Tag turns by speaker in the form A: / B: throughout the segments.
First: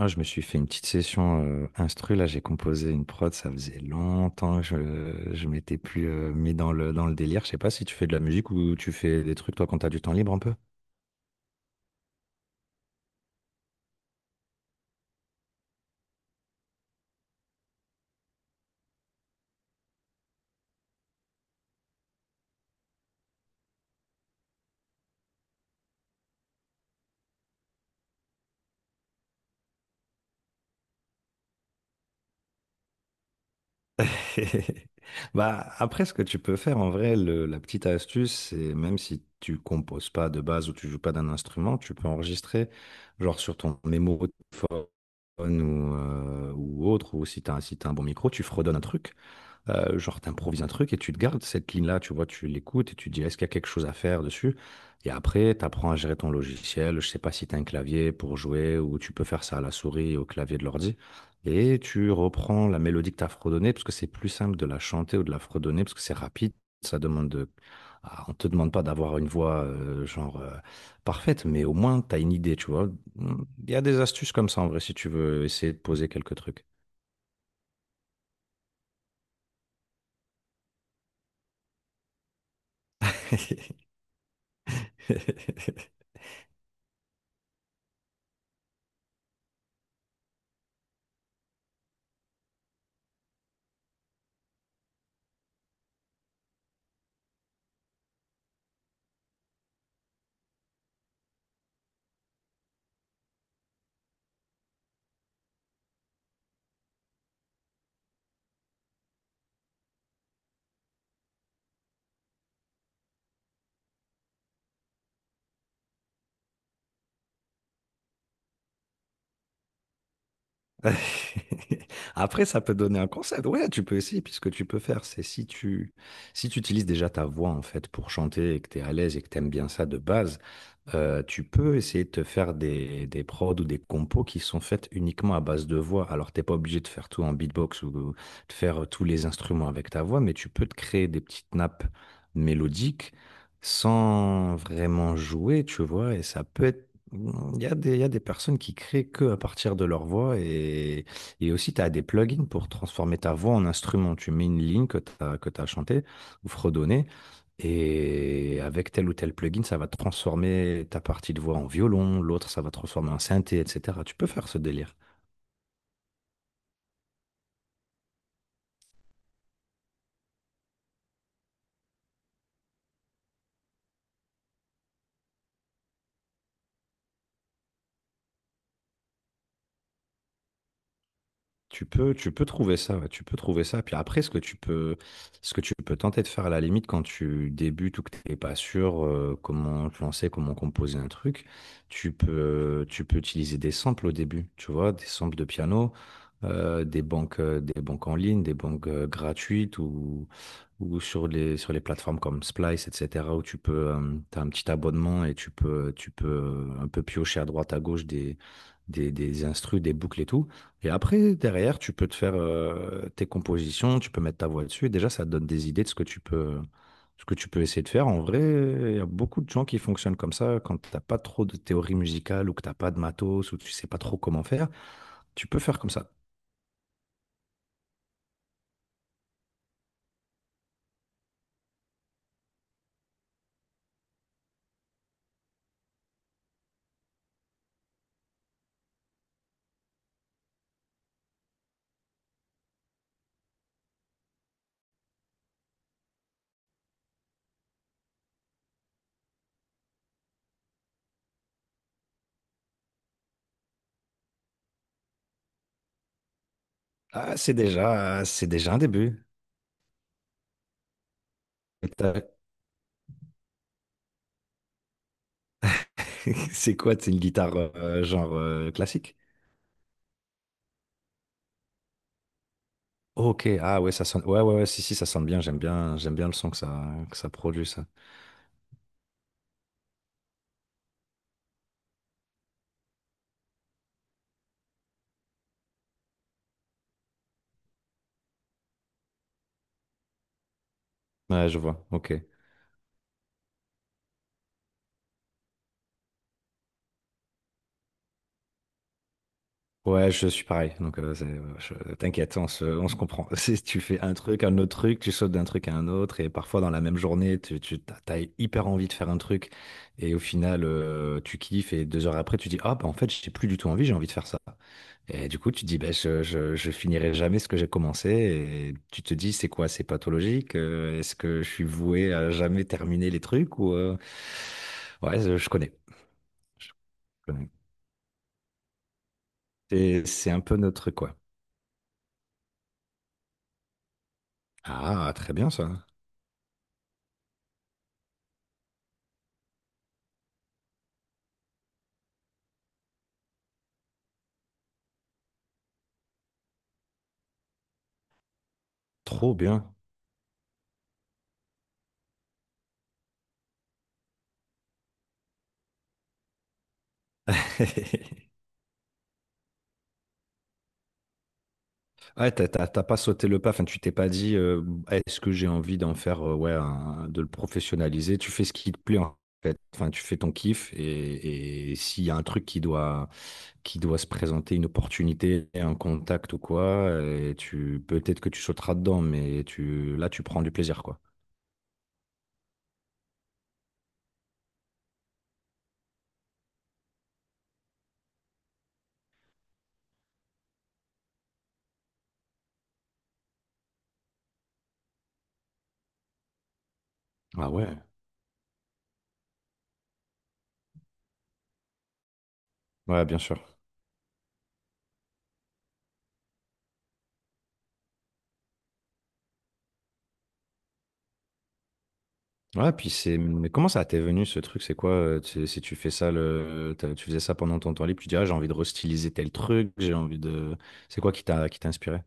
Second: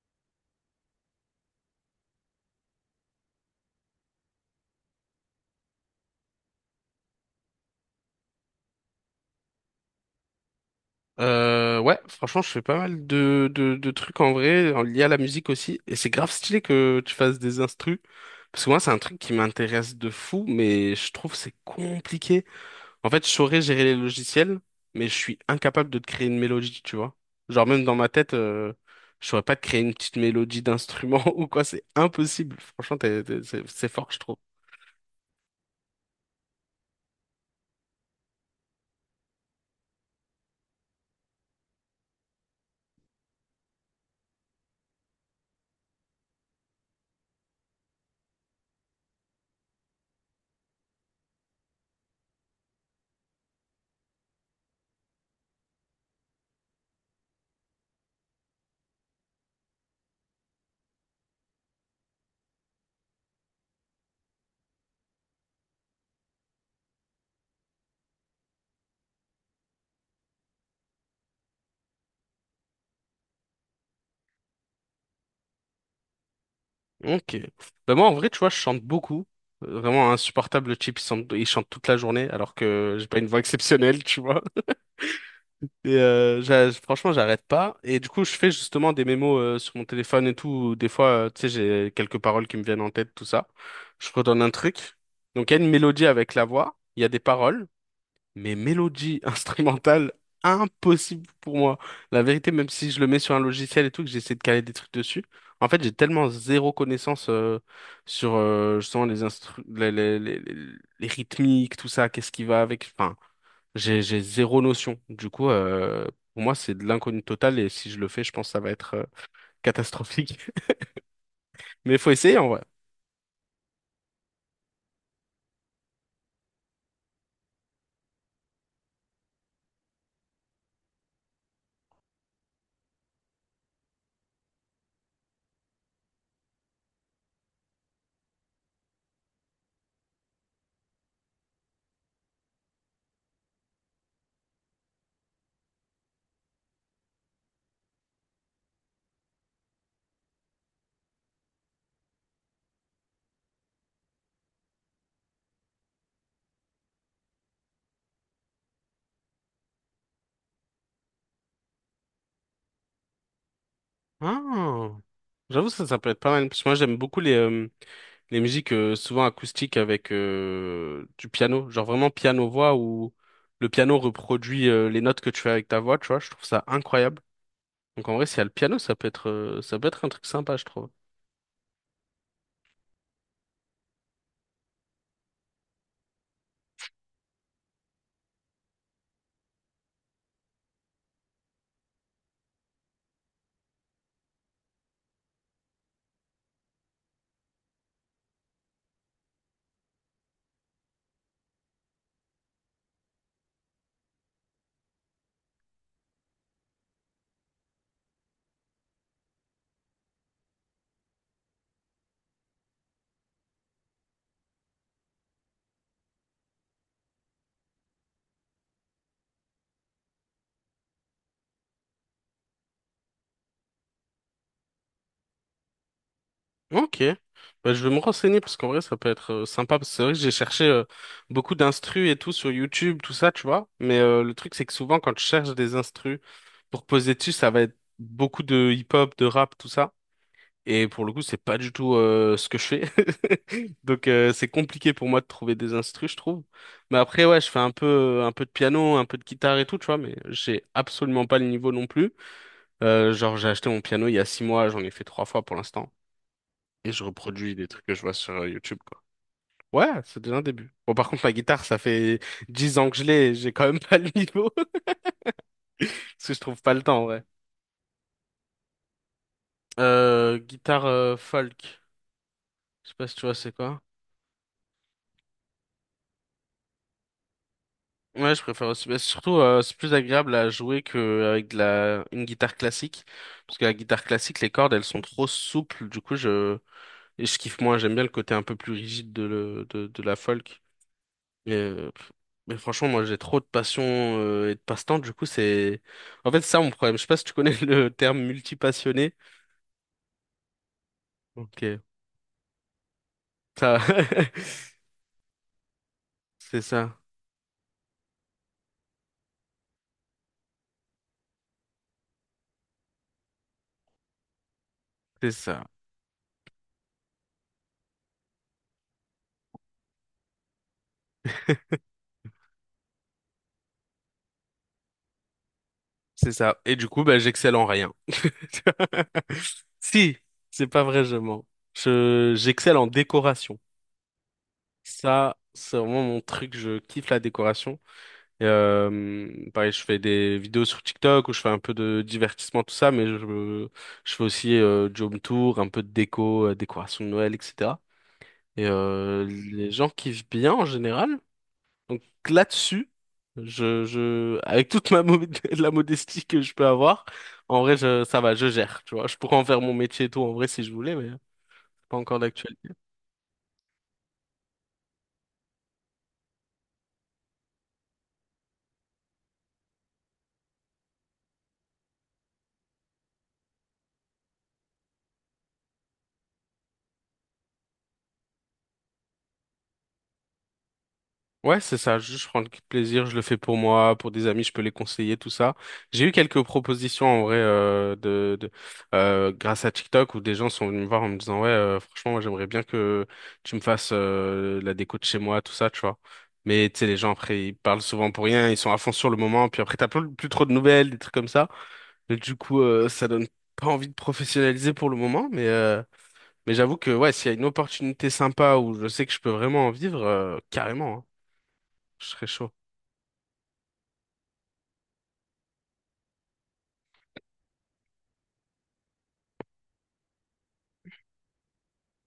A: Ah, je me suis fait une petite session, instru là, j'ai composé une prod, ça faisait longtemps que je m'étais plus, mis dans le délire. Je sais pas si tu fais de la musique ou tu fais des trucs toi quand t'as du temps libre un peu?
B: Ouais, franchement, je fais pas mal de trucs en vrai, en lié à la musique aussi. Et c'est grave stylé que tu fasses des instrus. Parce que moi, c'est un truc qui m'intéresse de fou, mais je trouve que c'est compliqué. En fait, je saurais gérer les logiciels, mais je suis incapable de te créer une mélodie, tu vois. Genre, même dans ma tête, je saurais pas te créer une petite mélodie d'instrument ou quoi, c'est impossible. Franchement, c'est fort, je trouve.
A: Bah, après ce que tu peux faire en vrai, le la petite astuce, c'est même si tu composes pas de base ou tu joues pas d'un instrument, tu peux enregistrer genre sur ton mémo de téléphone ou autre ou si t'as si t'as un bon micro, tu fredonnes un truc genre, tu un truc et tu te gardes cette ligne-là, tu vois? Tu l'écoutes et tu te dis: «Est-ce qu'il y a quelque chose à faire dessus?» Et après, t'apprends à gérer ton logiciel. Je sais pas si t'as un clavier pour jouer ou tu peux faire ça à la souris et au clavier de l'ordi, et tu reprends la mélodie que t'as as fredonnée parce que c'est plus simple de la chanter ou de la fredonner parce que c'est rapide. Ça demande de ah, On te demande pas d'avoir une voix, parfaite, mais au moins t'as une idée, tu vois? Mmh, il y a des astuces comme ça en vrai si tu veux essayer de poser quelques trucs.
B: Ok. Bah moi, en vrai, tu vois, je chante beaucoup. Vraiment insupportable, le type, il chante toute la journée, alors que j'ai pas une voix exceptionnelle, tu vois. Et franchement, j'arrête pas. Et du coup, je fais justement des mémos sur mon téléphone et tout. Où Des fois, tu sais, j'ai quelques paroles qui me viennent en tête, tout ça. Je redonne un truc. Donc, il y a une mélodie avec la voix, il y a des paroles mais mélodie instrumentale, impossible pour moi. La vérité, même si je le mets sur un logiciel et tout, que j'essaie de caler des trucs dessus, en fait, j'ai tellement zéro connaissance sur justement les, instru les rythmiques, tout ça, qu'est-ce qui va avec. Enfin, j'ai zéro notion. Du coup, pour moi, c'est de l'inconnu total et si je le fais, je pense que ça va être catastrophique. Mais il faut essayer
A: Après,
B: en
A: ça
B: vrai.
A: peut donner un concept. Ouais, tu peux essayer, puis ce que tu peux faire, c'est si tu utilises déjà ta voix en fait pour chanter et que tu es à l'aise et que tu aimes bien ça de base, tu peux essayer de te faire des prods ou des compos qui sont faites uniquement à base de voix. Alors, t'es pas obligé de faire tout en beatbox ou de faire tous les instruments avec ta voix, mais tu peux te créer des petites nappes mélodiques sans vraiment jouer, tu vois, et ça peut être Mmh, il y a des personnes qui créent que à partir de leur voix, et aussi tu as des plugins pour transformer ta voix en instrument. Tu mets une ligne que tu chantée ou fredonnée, et avec tel ou tel plugin, ça va transformer ta partie de voix en violon, l'autre ça va transformer en synthé, etc. Tu peux faire ce délire.
B: Ah, j'avoue ça, ça peut être pas mal. Parce que moi j'aime beaucoup les musiques souvent acoustiques avec du piano. Genre vraiment piano-voix où le piano reproduit les notes que tu fais avec ta voix, tu vois. Je trouve ça incroyable. Donc en vrai, s'il y a le piano, ça peut être un truc sympa, je trouve.
A: Tu peux trouver ça, ouais, tu peux trouver ça. Puis après, ce que tu peux tenter de faire à la limite quand tu débutes ou que tu n'es pas sûr comment te lancer, comment composer un truc, tu peux utiliser des samples au début, tu vois, des samples de piano, des banques en ligne, des banques gratuites ou sur les plateformes comme Splice, etc., où tu peux tu as un petit abonnement et tu peux un peu piocher à droite à gauche des instrus, des boucles et tout. Et après, derrière, tu peux te faire tes compositions, tu peux mettre ta voix dessus. Et déjà, ça te donne des idées de ce que tu peux essayer de faire. En vrai, il y a beaucoup de gens qui fonctionnent comme ça. Quand t'as pas trop de théorie musicale ou que t'as pas de matos ou que tu sais pas trop comment faire, tu peux faire comme ça.
B: Ok, bah, je vais me renseigner parce qu'en vrai ça peut être sympa parce que c'est vrai que j'ai cherché beaucoup d'instrus et tout sur YouTube, tout ça, tu vois. Mais le truc c'est que souvent quand je cherche des instrus pour poser dessus, ça va être beaucoup de hip-hop, de rap, tout ça. Et pour le coup, c'est pas du tout ce que je fais. Donc c'est compliqué pour moi de trouver des instrus, je trouve. Mais après, ouais, je fais un peu de piano, un peu de guitare et tout, tu vois, mais j'ai absolument pas le niveau non plus. Genre, j'ai acheté mon piano il y a 6 mois, j'en ai fait 3 fois pour l'instant. Et je
A: Ah,
B: reproduis des trucs que je vois sur
A: c'est déjà
B: YouTube,
A: un
B: quoi.
A: début.
B: Ouais, c'est déjà un début. Bon, par contre, la guitare, ça
A: Et
B: fait 10 ans que je l'ai, et j'ai quand même pas le niveau, parce que je trouve pas
A: C'est
B: le
A: quoi?
B: temps,
A: C'est une
B: ouais.
A: guitare genre classique?
B: Guitare folk, je sais pas si tu vois
A: Ok,
B: c'est quoi.
A: ah ouais, ça sonne. Ouais, ouais, ouais, si, si, ça sonne bien. J'aime bien, j'aime bien le son que ça produit, ça.
B: Ouais, je préfère aussi. Mais surtout, c'est plus agréable à jouer qu'avec de la une guitare classique. Parce que la guitare classique, les cordes, elles sont trop souples. Et je kiffe moins. J'aime bien le côté un peu plus rigide de, le de la folk.
A: Ouais,
B: Mais,
A: je vois.
B: euh,
A: Ok.
B: Mais franchement, moi, j'ai trop de passion et de passe-temps. Du coup, c'est. En fait, c'est ça mon problème. Je sais pas si tu connais le terme multipassionné.
A: Ouais, je suis pareil. Donc,
B: Ok.
A: t'inquiète, on on se comprend. Si
B: Ça
A: tu fais un truc, un autre truc, tu sautes d'un truc à un autre, et parfois
B: C'est
A: dans la
B: ça.
A: même journée, tu t'as hyper envie de faire un truc, et au final, tu kiffes, et deux heures après, tu dis, ah, bah, en fait, j'ai plus du tout envie, j'ai envie de faire ça. Et
B: C'est
A: du coup, tu
B: ça.
A: te dis, bah, je finirai jamais ce que j'ai commencé, et tu te dis, c'est quoi, c'est pathologique? Est-ce que je suis voué à jamais terminer les trucs, ou, ouais, je connais.
B: C'est ça.
A: Je
B: Et du coup, bah,
A: connais.
B: j'excelle en rien.
A: Et
B: Si,
A: c'est un peu
B: c'est pas
A: notre,
B: vrai, je
A: quoi.
B: mens. J'excelle en décoration.
A: Ah, très
B: Ça,
A: bien
B: c'est
A: ça.
B: vraiment mon truc. Je kiffe la décoration. Et, pareil, je fais des vidéos sur TikTok où je fais un peu de divertissement, tout ça, je fais aussi du home tour, un peu de déco, décoration de Noël, etc. Et
A: Trop
B: les
A: bien.
B: gens kiffent bien en général. Donc là-dessus, avec toute la modestie que je peux avoir, en vrai, ça va, je gère. Tu vois, je pourrais en faire mon métier et tout en vrai si je voulais, pas encore
A: Ouais,
B: d'actualité.
A: t'as pas sauté le pas, enfin, tu t'es pas dit est-ce que j'ai envie d'en faire, ouais, de le professionnaliser. Tu fais ce qui te plaît en fait. Enfin, tu fais ton kiff, et s'il y a un truc qui doit se présenter, une opportunité, un contact ou quoi, et tu peut-être que tu sauteras dedans, mais tu là tu prends du plaisir quoi.
B: Ouais, c'est ça, juste je prends le plaisir, je le fais pour moi, pour des amis, je peux les conseiller, tout ça. J'ai eu quelques propositions en vrai de grâce à TikTok où des gens sont venus me voir en me disant ouais, franchement, moi j'aimerais bien que tu me fasses la déco de chez moi, tout ça, tu vois. Mais tu sais, les gens après
A: Ah
B: ils
A: ouais.
B: parlent souvent pour rien, ils sont à fond sur le moment, puis après t'as plus trop de nouvelles, des trucs comme ça. Et du coup,
A: Ouais,
B: ça
A: bien
B: donne
A: sûr.
B: pas envie de professionnaliser pour le moment, mais j'avoue que ouais, s'il y a une opportunité sympa où je sais que je peux vraiment en vivre, carrément, hein, je serais chaud.
A: Ouais, puis c'est. Mais comment ça t'est venu ce truc? C'est quoi? Si tu fais ça, tu faisais ça pendant ton temps libre, tu dis, ah, j'ai envie de restyliser tel truc, j'ai envie de. C'est quoi qui t'a inspiré?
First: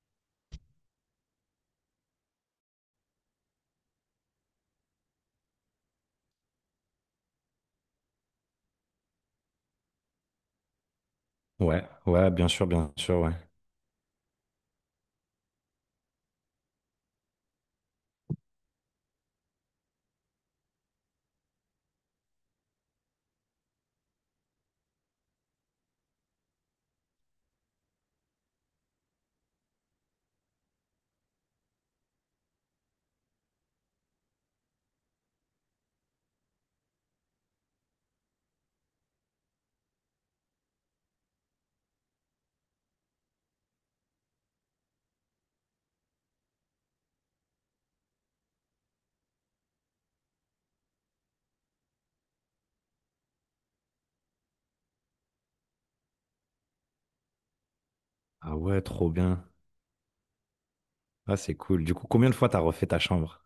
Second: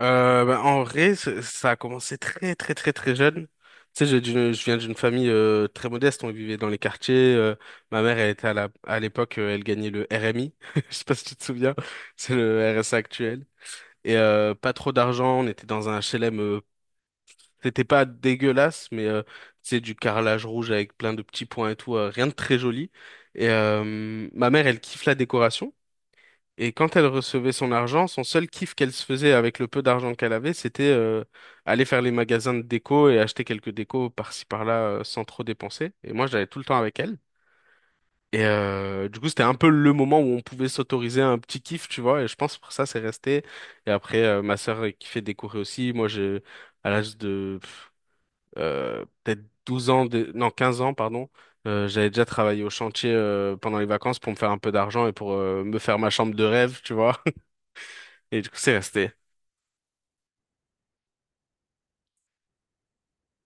B: Bah, en vrai, ça a commencé très très très très jeune. Tu sais, je viens d'une famille très modeste, on vivait dans les quartiers. Ma mère, elle était à l'époque, elle gagnait le RMI. Je sais pas si tu te souviens,
A: Ouais, ouais,
B: c'est le
A: bien
B: RSA
A: sûr, ouais.
B: actuel. Et pas trop d'argent, on était dans un HLM. C'était pas dégueulasse, c'est du carrelage rouge avec plein de petits points et tout, rien de très joli. Et ma mère, elle kiffe la décoration. Et quand elle recevait son argent, son seul kiff qu'elle se faisait avec le peu d'argent qu'elle avait, c'était aller faire les magasins de déco et acheter quelques décos par-ci par-là sans trop dépenser. Et moi, j'allais tout le temps avec elle. Et du coup, c'était un peu le moment où on pouvait s'autoriser un petit kiff, tu vois. Et je pense pour ça, c'est resté. Et après, ma sœur kiffait décorer aussi. Moi, j'ai à l'âge de peut-être 12 ans, non 15 ans, pardon. J'avais déjà travaillé au chantier pendant les vacances pour me faire un peu d'argent et pour me faire ma chambre de rêve, tu vois. Et du coup,
A: Ah
B: c'est
A: ouais, trop
B: resté.
A: bien. Ah, c'est cool. Du coup, combien de fois t'as refait ta chambre?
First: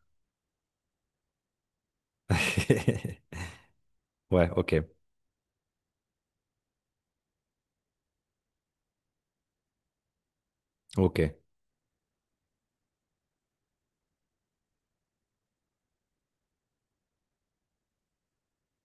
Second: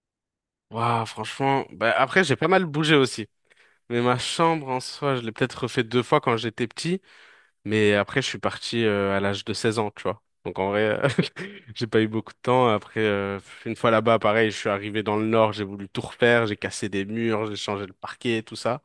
B: Waouh, franchement. Bah, après, j'ai pas mal bougé aussi. Mais ma
A: Ouais,
B: chambre,
A: ok,
B: en soi, je l'ai peut-être refait deux fois quand j'étais petit. Mais après, je suis parti à l'âge de 16 ans, tu vois. Donc, en vrai,
A: ok.
B: j'ai pas eu beaucoup de temps. Après, une fois là-bas, pareil, je suis arrivé dans le nord, j'ai voulu tout refaire. J'ai cassé des murs, j'ai changé le parquet, tout ça.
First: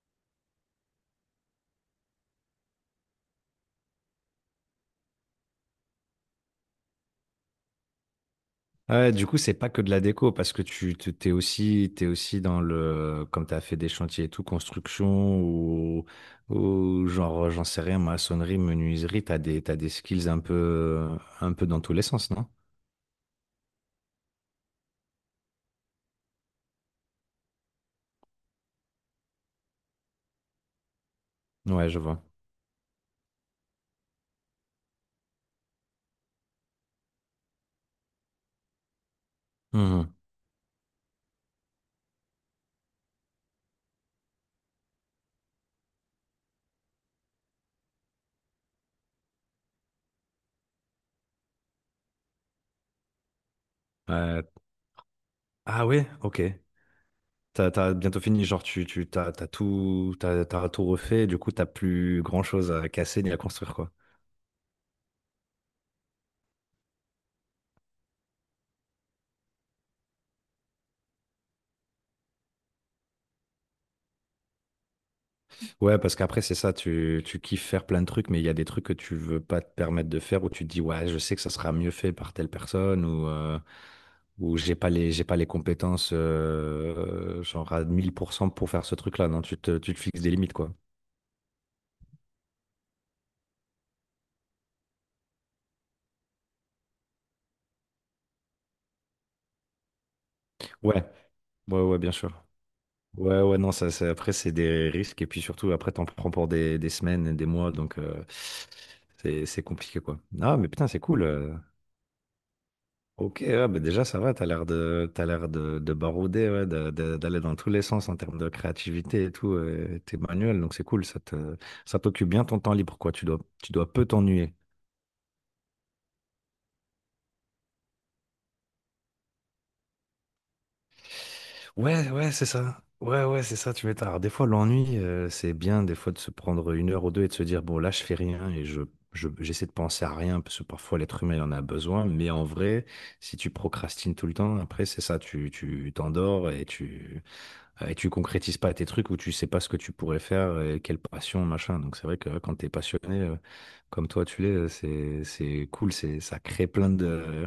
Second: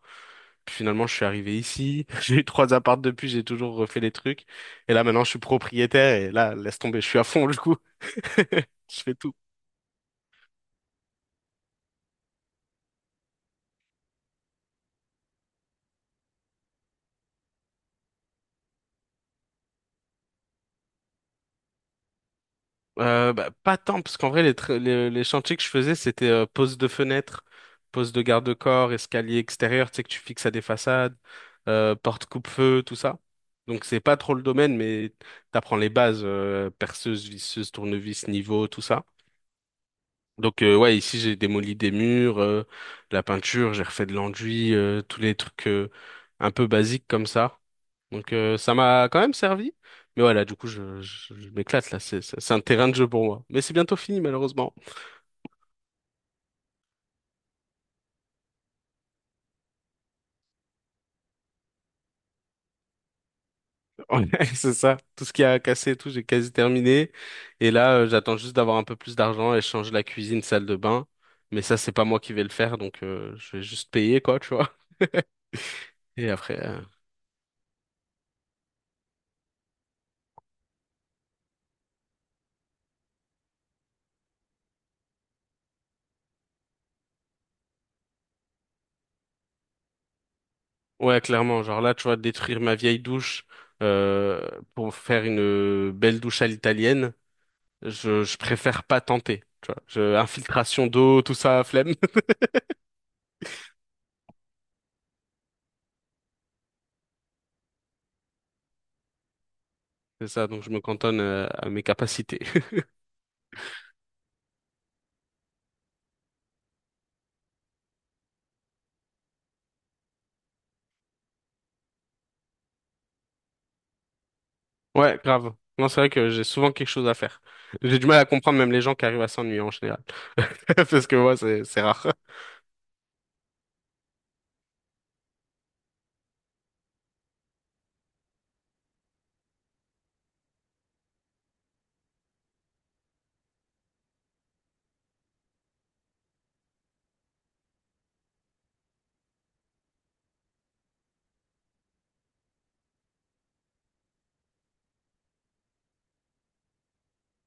B: Puis finalement, je suis arrivé ici. J'ai eu trois apparts depuis, j'ai toujours refait les trucs. Et là, maintenant, je suis propriétaire. Et là, laisse tomber, je suis à fond, du coup. Je
A: Ouais,
B: fais
A: du
B: tout.
A: coup, c'est pas que de la déco, parce que t'es aussi dans le, comme tu as fait des chantiers et tout, construction ou genre, j'en sais rien, maçonnerie, menuiserie, t'as des skills un peu dans tous les sens, non?
B: Bah, pas tant, parce qu'en vrai, les chantiers que je faisais, c'était pose de fenêtre, pose de garde-corps, escalier extérieur, tu sais, que tu fixes à des façades,
A: Ouais, je vois.
B: porte coupe-feu, tout ça. Donc, c'est pas trop le domaine, mais t'apprends les bases, perceuse, visseuse, tournevis, niveau, tout ça.
A: Mhm.
B: Donc, ouais, ici, j'ai démoli des murs, la peinture, j'ai refait de l'enduit, tous les trucs un peu basiques comme ça. Donc ça m'a quand même servi. Mais voilà, du coup, je m'éclate là. C'est un terrain de jeu pour moi. Mais c'est bientôt fini,
A: Euh,
B: malheureusement.
A: ah ouais, ok. T'as bientôt fini, genre, tu, t'as, t'as tout refait, du coup, t'as plus grand chose à casser ni à construire, quoi.
B: Ouais, c'est ça. Tout ce qui a cassé, et tout, j'ai quasi terminé. Et là, j'attends juste d'avoir un peu plus d'argent et changer la cuisine, salle de bain. Mais ça, c'est pas moi qui vais le faire. Donc je vais juste payer, quoi, tu vois.
A: Ouais, parce
B: Et
A: qu'après, c'est
B: après...
A: ça,
B: euh,
A: tu kiffes faire plein de trucs, mais il y a des trucs que tu veux pas te permettre de faire où tu te dis, ouais, je sais que ça sera mieux fait par telle personne ou j'ai pas les compétences, genre à 1000% pour faire ce truc-là. Non, tu te fixes des limites, quoi.
B: Ouais, clairement. Genre là, tu vois, détruire ma vieille douche euh, pour faire une belle douche à l'italienne, je préfère pas tenter. Infiltration
A: Ouais,
B: d'eau, tout ça,
A: ouais,
B: flemme.
A: ouais, bien sûr. Ouais, ouais, non, après, c'est des risques et puis surtout, après, t'en prends pour des semaines et des mois, donc c'est compliqué, quoi.
B: C'est ça,
A: Ah,
B: donc
A: mais
B: je me
A: putain, c'est
B: cantonne
A: cool.
B: à mes capacités.
A: Ok, ouais, bah déjà ça va, t'as l'air de barouder, ouais, d'aller dans tous les sens en termes de créativité et tout, t'es manuel, donc c'est cool, ça t'occupe bien ton temps libre, quoi, tu dois peu t'ennuyer.
B: Ouais, grave. Non, c'est vrai que j'ai souvent quelque chose à faire. J'ai du mal à comprendre même les gens qui arrivent à s'ennuyer en général. Parce que moi, c'est rare.
A: Ouais, ouais, c'est ça. Ouais, ouais, c'est ça, tu m'étonnes. Alors, des fois, l'ennui, c'est bien, des fois, de se prendre une heure ou deux et de se dire, bon, là, je fais rien et j'essaie de penser à rien, parce que parfois, l'être humain, il en a besoin, mais en vrai, si tu procrastines tout le temps, après, c'est ça, tu t'endors et tu concrétises pas tes trucs ou tu sais pas ce que tu pourrais faire, et quelle passion, machin. Donc c'est vrai que ouais, quand t'es passionné, comme toi tu l'es, c'est cool, c'est ça crée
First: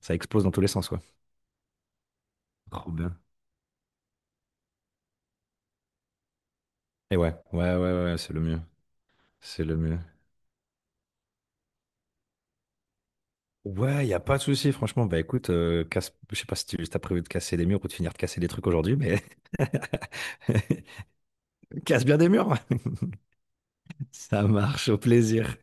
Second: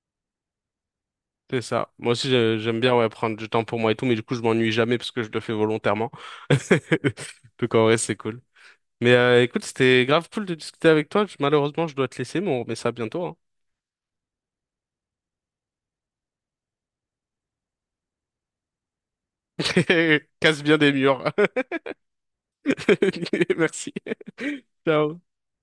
A: ça explose dans tous les sens quoi.
B: C'est ça. Moi aussi, j'aime
A: Trop
B: bien ouais,
A: bien.
B: prendre du temps pour moi et tout, mais du coup, je m'ennuie jamais parce que je le fais volontairement.
A: Et ouais,
B: Donc
A: ouais, ouais,
B: en vrai,
A: ouais,
B: c'est
A: ouais,
B: cool. Mais
A: c'est
B: écoute,
A: le mieux.
B: c'était grave cool de discuter avec toi. Malheureusement, je dois te laisser, mais on remet ça bientôt, hein.
A: Ouais, y a pas de souci, franchement. Bah écoute, je sais pas si tu as prévu de casser des murs ou de finir de casser des trucs aujourd'hui, mais
B: Casse bien des murs.
A: casse bien des murs.
B: Merci.
A: Ça marche, au
B: Ciao.
A: plaisir.